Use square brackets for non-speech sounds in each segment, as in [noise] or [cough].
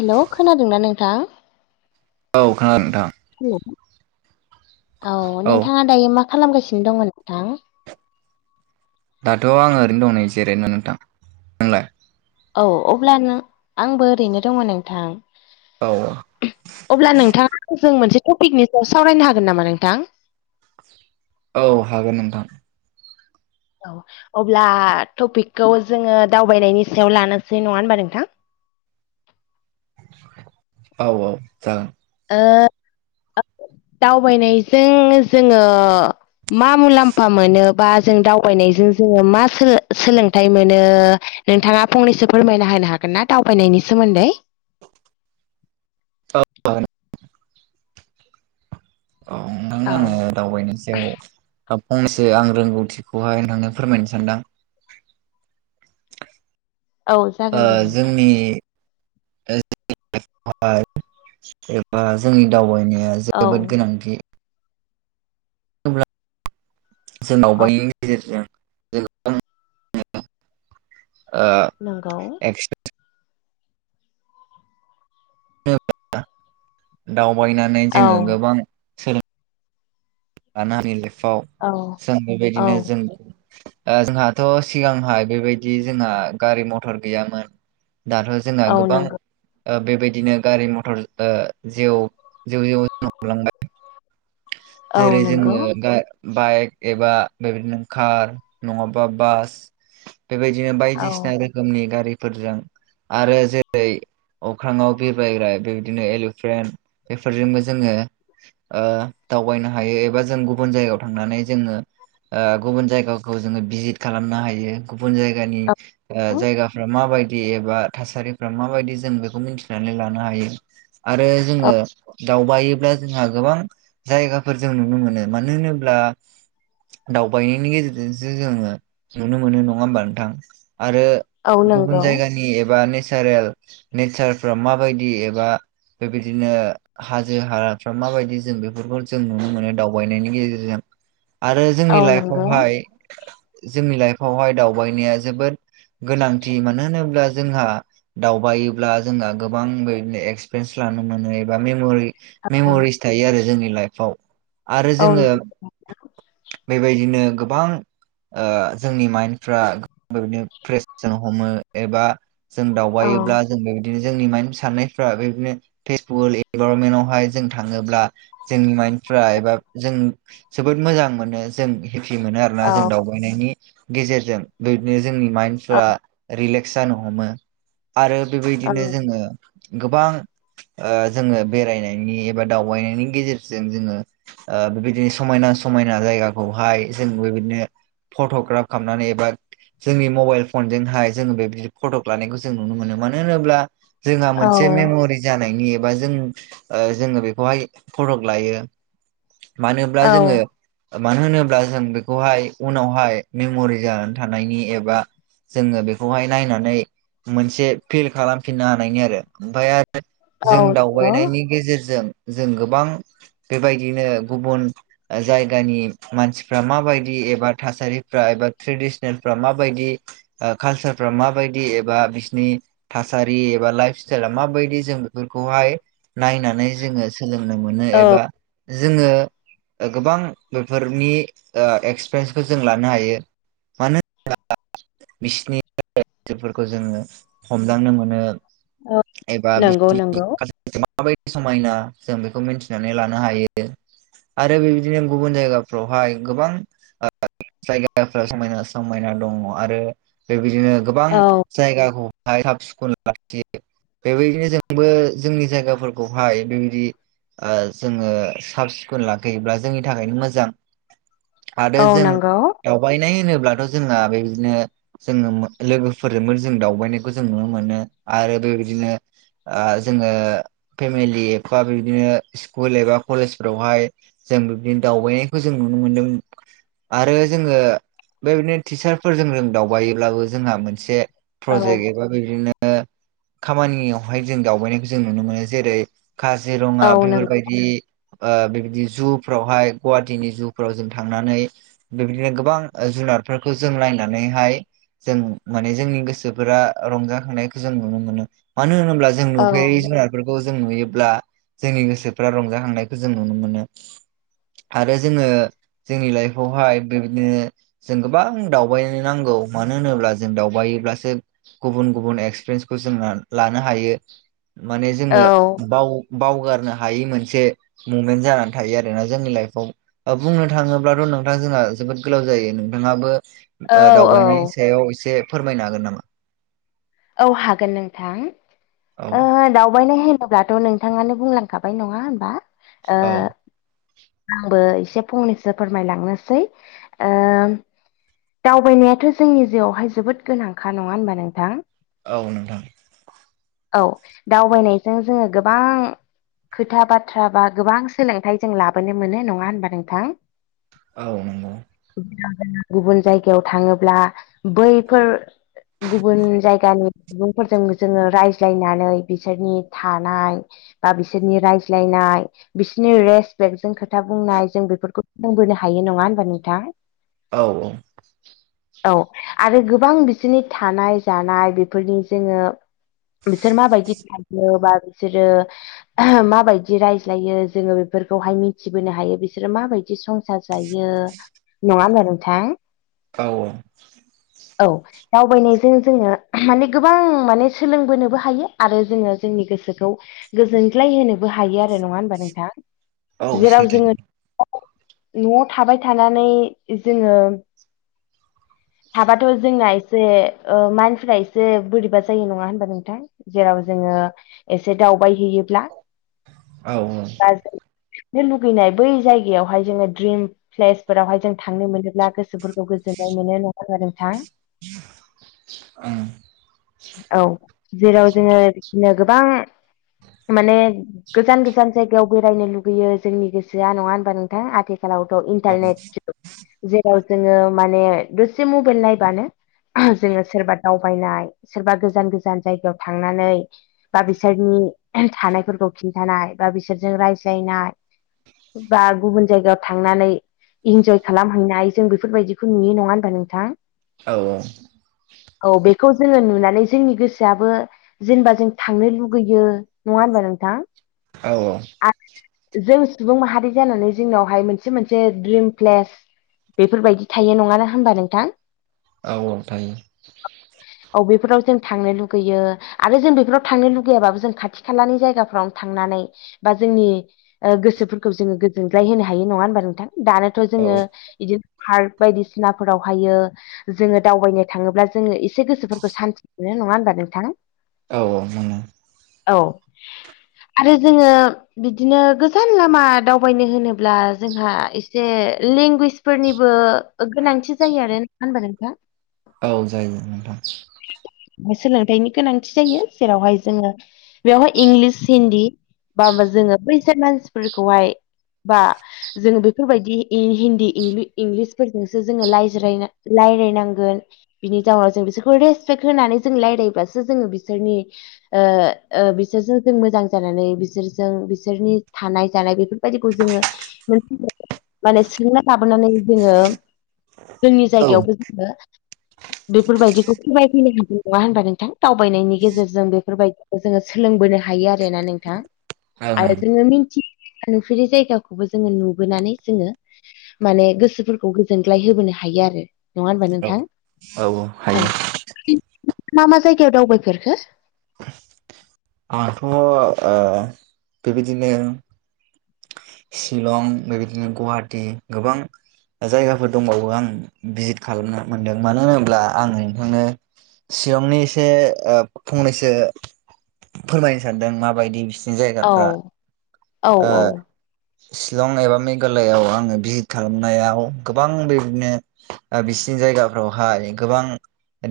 Hello खोनादोंना नोंथां? औ खोनादों नोंथां। हेल' औ नोंथाङा दायो मा खालामगासिनो दंमोन नोंथां? दाथ' आं ओरैनो दं नै जिरायना नोंथां। नोंलाय औ अब्ला नों आंबो ओरैनो दं नोंथां। औ औ। अब्ला नोंथाङा आंजों मोनसे टपिकनि सायाव सावरायनो हागोन नामा नोंथां? औ हागोन नोंथां। औ अब्ला टपिकखौ जोङो दावबायनायनि सायाव लानोसै नङा होनबा नोंथां। औ औ जागोन। ओ दावबायनायजों जोङो। मा मुलाम्फा मोनो बा जों दावबायनायजों जोङो मा सोलोसोलोंथाइ मोनो। नोंथाङा फंनैसो फोरमायना होनो हागोन ना। दावबायनायनि सोमोन्दै? [inaudible] [inaudible] औ औ नोंथांनो आङो। दावबायनायनि सायाव दा फंनैसो आं रोंगौथिखौहाय नोंनो फोरमायनो सानदों। औ ओ जागोन दे नोंथां जोंनि हाय एबा जोंनि दावबायनाया औ जोबोद गोनांथि। होमब्ला जोंनाव औ बैनि गेजेरजों। जों गोबां ओ नोंगौ। एक्सट्रा। दावबायनानै जोङो औ गोबां। सोलोंनो लानो आंनि लाइफआव औ जों औ बेबायदिनो जों। ओ जोंहाथ' सिगांहाय बेबायदि जोंहा गारि मथर गैयामोन दाथ' जोंना औ गोबां नंगौ ओ बेबायदिनो गारि मथर ओ जेव जेव जेव जानो हमलांबाय। औ जेरै नंगौ जोङो गा बाइक एबा बेबायदिनो कार नङाबा बास। बेबायदिनो औ बायदिसिना रोखोमनि गारिफोरजों आरो जेरै- अख्राङाव बिबायग्रााय बेबायदिनो एल'र्फेन्ट बेफोरजोंबो जोङो। ओ दावबायनो हायो। एबा जों गुबुन जायगायाव थांनानै जोङो। ओ गुबुन जायगाखौ जोङो भिजित खालामनो हायो गुबुन जायगानि। औ ओ जायगाफ्रा माबायदि एबा थासारि रा माबायदि जों बेखौ मिथिनानै लानो हायो। आरो जोङो। दावबायोब्ला जोंहा गोबां जायगाफोर जों नुनो मोनो। मानो होनोब्ला दावबायनायनि गेजेरजोंसो जोङो नुनो मोनो नङा होमबा नोंथां। आरो औ गुबुन नंगौ जायगानि एबा नेचारेल नेचारफ्रा माबायदि एबा। बेबायदिनो हाजो हाराफ्रा माबायदि जों बेफो रखौ जों नुनो मोनो। दावबायनायनि गेजेरजों आरो औ जोंनि नंगौ लाइफआवहाय जोंनि लाइफआवहाय दावबायनाया जोबोद गोनांथि। मानो होनोब्ला जोंहा। दावबायोब्ला जोंना गोबां बेनो एक्सपिरिेन्स लानो मोनो। एबा मेम'रि औ मेमरिस थायो आरो जोंनि लाइफआव आरो औ जोङो। बेबायदिनो गोबां। ओ जोंनि माइन्डफ्रा गो बेदिनो फ्रेसजों हमो। एबा जों औ दावबायोब्ला जों बेबायदिनो जोंनि माइन साननायफ्रा बेबायदिनो फेसफुल इनभारनमेन्ट आवहाय जों थाङोब्ला। जोंनि माइन्दफ्रा एबा जों जोबोद मोजां मोनो। जों हेपि मोनो आरोना। जों दाउ बायहैनायनि गेजेरजों बिबायदिनो जोंनि माइनफोरा रिलेक्स जानो हमो। आरो औ बेबायदिनो जोङो। गोबां ओ जोङो बेरायनायनि एबा दावबायनायनि गेजेरजों। जों जोङो ओ बेबायदिनो समायना समायना जायगाखौहाय जों बेबायदिनो। फट'ग्राफ खालामनानै। एबा जोंनि मबाइल फनजोंहाय जोङो बेबायदि फट' लानायखौ जों नुनो मोनो मानो होनोब्ला जोंहा औ मोनसे मेमरि जानायनि एबा जों ओ जोङो बेखौहाय फटक' लायो मानोब्ला जोङो मानो होनोब्ला जों बेखौहाय उनावहाय मेमरि जानानै थानायनि एबा जोङो बेखौहाय नायनानै मोनसे फिल खालामफिननो हानायनि आरो ओमफ्राय आरो जों औ नंगौ दावबायनायनि गेजेरजों जों गोबां गोबां बेबायदिनो गुबुन जायगानि मानसिफ्रा माबायदि एबा थासारिफ्रा एबा ट्रेडिसनेलफ्रा माबायदि कालसारफ्रा माबायदि एबा बिसिनि थासारि एबा लाइफ स्टाइला माबायदि जों बेफोरखौहाय नायनानै जोङो सोलों नो मोनो औ एबा जोङो गोबां बेफोरनि एक्सपिरियेन्सखौ जों लानो हायो। मानो होनोबा बिसिनि रायजोफोरखौ जोङो हमदांनो मोनो। औ एबा बि नंगौ नंगौ माबाबायदि समायना जों बेखौ मिथिनानै लानो हायो आरो बेबायदिनो गुबुन जायगाफ्रावहाय गोबां ओ जायगाफोरा समायना समायना दङ आरो बेबायदिनो गोबां औ जायगा खौहाय साबसिखन लाखियो। बेबायदिनो जोंबो जोंनि जायगाफोरखौहाय बेबायदि ओ जोङो साब सिखोन लाखैयोब्ला जोंनि थाखायनो मोजां। आरो औ जों नंगौ दावबायनाय होनोब्लाथ' जोंहा बेदिनो जोङो लोगोफोरजोंबो जों दावबायनायखौ जों नुनो मोनो आरो बेबायदिनो ओ जोङो फेमिलि एफा बिदिनो स्कुल एबा कलेजफोरावहाय जों बिब्दिनो दावबायनायखौ जों नुनो मोनदों आरो जोङो बेबायदिनो टिचारफोरजों जों दावबायोब्लाबो जोंहा मोनसे औ प्रजेक्ट एबा बिदिनो खामानियावहाय जों दावबायनायखौ जों नुनो मोनो जेरै जिरङा औ नों बेफोरबायदि ओ बेबायदि जुफ्रावहाय गुवाहाटिनि जुफ्राव जों थांनानै बेबायदिनो गोबां ओ जुनारफोरखौ जों नायनानैहाय जों माने जोंनि गोसोफोरा रंजाखांनायखौ जों नुनो मोनो। मानो होनोब्ला जों जों औ नुफेरयै जुनारफोरखौ जों नुयोब्ला जोंनि गोसोफ्रा रंजाखांनायखौ जों नुनो मोनो आरो जोङो जोंनि लाइफआवहाय बेबायदिनो जों गोबां दावबायनो नांगौ मानो होनोब्ला जों दावबायोब्लासो गुबुन गुबुन एक्सपिरियेन्सखौ जों लानो हायो माने जोङो बाव बावगारनो हायि मोनसे मुमेन्ट जानानै थायो आरोना जोंनि लाइफआव बुंनो थाङोब्लाथ' नोंथां जोंहा जोबोद गोलाव जायो नोंथाङाबो औ ओ औ दावबायनायनि सायाव एसे फोरमायनो हागोन नामा? औ हागोन नोंथां औ ओ दावबायनाय होनोब्ला थ' नोंथाङनो बुंलांखाबाय नङा होनबा ओ औ आंबो एसे फंनैसो फोरमायलांनोसै ओम दावबायनायाथ' जोंनि जिउआवहाय जोबोद गोनांखा नङा होनबा नोंथां? औ नोंथां। औ दावबायनायजों जोङो गोबां खोथा बाथ्रा बा गोबां सोलोंथाइ जों लाबोनो मोनो नङा होनबा नोंथां? औ नंगौ। ज गुबुन जायगायाव थाङोब्ला बैफोर गुबुन जायगानि सुबुंफोरजों जोङो रायज रायज्लायनानै बिसोरनि थानाय बा बिसोरनि रायज्लायनाय बिसोरनि रेसपेक्ट जों खोथा बुंनाय जों बेफोरखौ सोलोंबोनो हायो नङा हबा नोंथां? औ औ औ आरो गोबां बिसोरनि थानाय जानाय बेफोरनि जोङो बिसोर माबायदि थायो बा बिसोरो [unintelligible] माबायदि रायज्लायो जोङो बेफोरखौहाय मिथिबोनो हायो बिसोरो माबाय दि संसार जायो नङा होनबा नोंथां? औ औ औ दावबायनायजों जोङो माने गोबां माने सोलोंबोनोबो हायो आरो जोङो जोंनि गोसोखौ गोजोनग्लाय होनोबो हायो आरो नङा होनबा नोंथां? औ जेराव सैथो जोङो न'आव थाबाय थानानै जोङो थाबाथ' जोंना एसे ओ माइनफोरा एसे बोरैबा जायो नङा होनबा नोंथां? जेराव जोङो एसे दावबायहैयोब्ला औ औ आ [inaudible] लुुबैनाय बै जायगायावहाय जोङो द्रिम प्लेस फोरावहाय जों थांनो मोनोब्ला गो सोफोरखौ गोजोननाय मोनो नङा होनबा नोंथां? ओं औ जेराव जोङो बिदिनो गोबां माने गोजान गोजान जायगायाव बेरायनो लुगैयो जोंनि गोसोआ नङा होनबा नोंथां? [unintelligible] खालावथ' औ इन्टारनेट जुग जेराव जोङो माने दसे मबाइल नायबानो [unintelligible] जोङो सोरबा दावबायनाय सोरबा गोजान गोजान जायगायाव थांनानै बा बिसोरनि थानायफोरखौ खिन्थानाय बा बिसोरजों रायज्लायनाय बा गुबुन जायगायाव थांनानै इन्जय खालामहैनाय जों बेफोरबायदिखौ नुयो नङा होमबा नोंथां? औ औ औ बेखौ जोङो नुनानै जोंनि गोसोआबो जेनेबा जों थांनो लुगैयो नङा होनबा नोंथां? औ औ [unintelligible] जों सुबुं माहारि जानानै जोंनावहाय मोनसे मोनसे द्रिम प्लेस बेफोरबायदि थायो नङा होनबा नोंथां? औ औ थायो। औ बेेफोराव जों थांनो लुगैयो। आरो जों बेफोराव थांनो लुगैयाबाबो जों खाथि खालानि जायगाफ्रावनो थांनानै बा जोंनि ओ गोसोफोरखौ जोङो गोजोनग्लाय होनो हायो नङा होमबा नोंथां दानोथ' औ जोङो इदि पार्क बायदिसिना फोरावहायो जोङो दावबायनो थाङोब्ला जोङो एसे गोसोफोरखौ सान्थि मोनो नङा होनबा नोंथां? औ औ मोनो। औ आरो जोङो बिदिनो गोजान लामा दावबायनो होनोब्ला जोंहा एसे लेंगुवेजफोरनिबो ओ गोनांथि जायो आरो नङा होनबा नोंथां? औ जायो नोंथां। [unintelligible] सोलोंथायनि गोनांथि जायो जेरावहाय जोङो बेवहाय इंलिस हिन्दी बा जोङो [unintelligible] [unintelligible] मानसिफोरखौहाय बा जोङो बेफोरबायदि हिन्दी इंलिस-इंलिसफोरजोंसो जोङो रायज्राय रायलायनांगोन। बिनि जाउनाव जों बिसोरखौ रेसपेक्ट होनानै जों रायज्लायोब्लासो जोङो बिसोरनि ओ ओ बिसोरजों जों मोजां जानानै बिसोरजों बिसोरनि थानाय जानाय बेफोर बायदिखौ जोङो मोन [unintelligible] माने सोलोंना लाबोनानै जोङो जोंनि औ ओं जायगायावबो [unintelligible] बेफोरबायदिखौ फोरमायफैनो हागोन नङा होनबा नोंथां? दावबायनायनि गेजेरजों बेफोरबायदिखौ जोङो सोलोंबोनो हायो आरोना नोंथां ओं आरो जोङो मिथि नुफेरै जायगाखौबो जोङो नुबोनानै जोङो माने गोसोफोरखौ गोजोनग्लाय होबोनो हायो आरो नङा होनोमबा औ नोंथां औ हायो औ मा मा जायगायाव दावबायफेरखो आंथ' ओ बेबादिनो शिलं बेबादिनो गुवाहाटि गोबां जायगाफोर दंबावो आं भिजिट खालामन मोनदों मानो होनोब्ला आं नोंथांनो सिरंनि एसे ओ फंनैसो फोरमायनो सानदों माबायदि बिस औ जायगाफ्रा औ ओ औ शिलं एबा मेघालआव आङो भिजिट खालामनायाव गोबां बेबादिनो ओ बिसिनि जायगाफ्रावहाय गोबां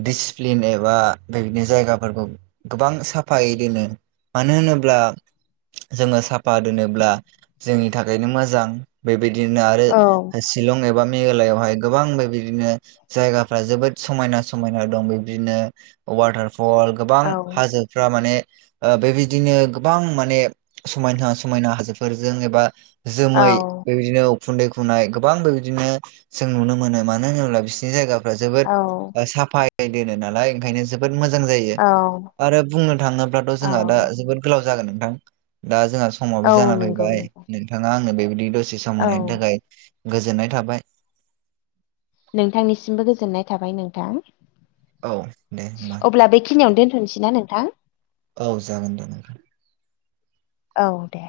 दिडसिप्लिन एबा बेबादिनो जायगाफोरखौ गोबां साफायै दोनो मानो होनोब्ला जोङो साफा दोनोब्ला जोंनि थाखायनो मोजां बेबायदिनो आरो औ शिलं एबा मेघालआवहाय गोबां बेबादिनो जायगाफ्रा जोबोद समायना समायना दं बेबदिनो वाटारफल गोबां औ हाजो फ्रा माने ओ बेबादिनो गोबां माने समायना समायना हाजोफोर जों एबा जोमै औ बे दिनो उखुन्दै खुनाय गोबांबो बिदिनो जों नुनो मोनो मानो होनोब्ला बिसिनि जायगा जोबोद औ ओ साफायै दोनो नालाय ओंखायनो जो बोद मोजां जायो आरो बुंनो थाङोब्लाथ' औ जोंहा दा जोबोद गोलाव जागोन नोंथां दा जोंहा समाबो औ जाना फैयो। नंगौ नंगौ नोंथाङा आंनो बेबायदि दसे सम औ होनायनि थाखाय गोजोननाय थाबाय। नोंथांनिसिमबो गोजोननाय थाबाय नोंथां। औ दे होमबा अब्ला बेखिनियावनो दोनथ'नोसै ना नोंथां। औ जागोन जागोन। औ दे।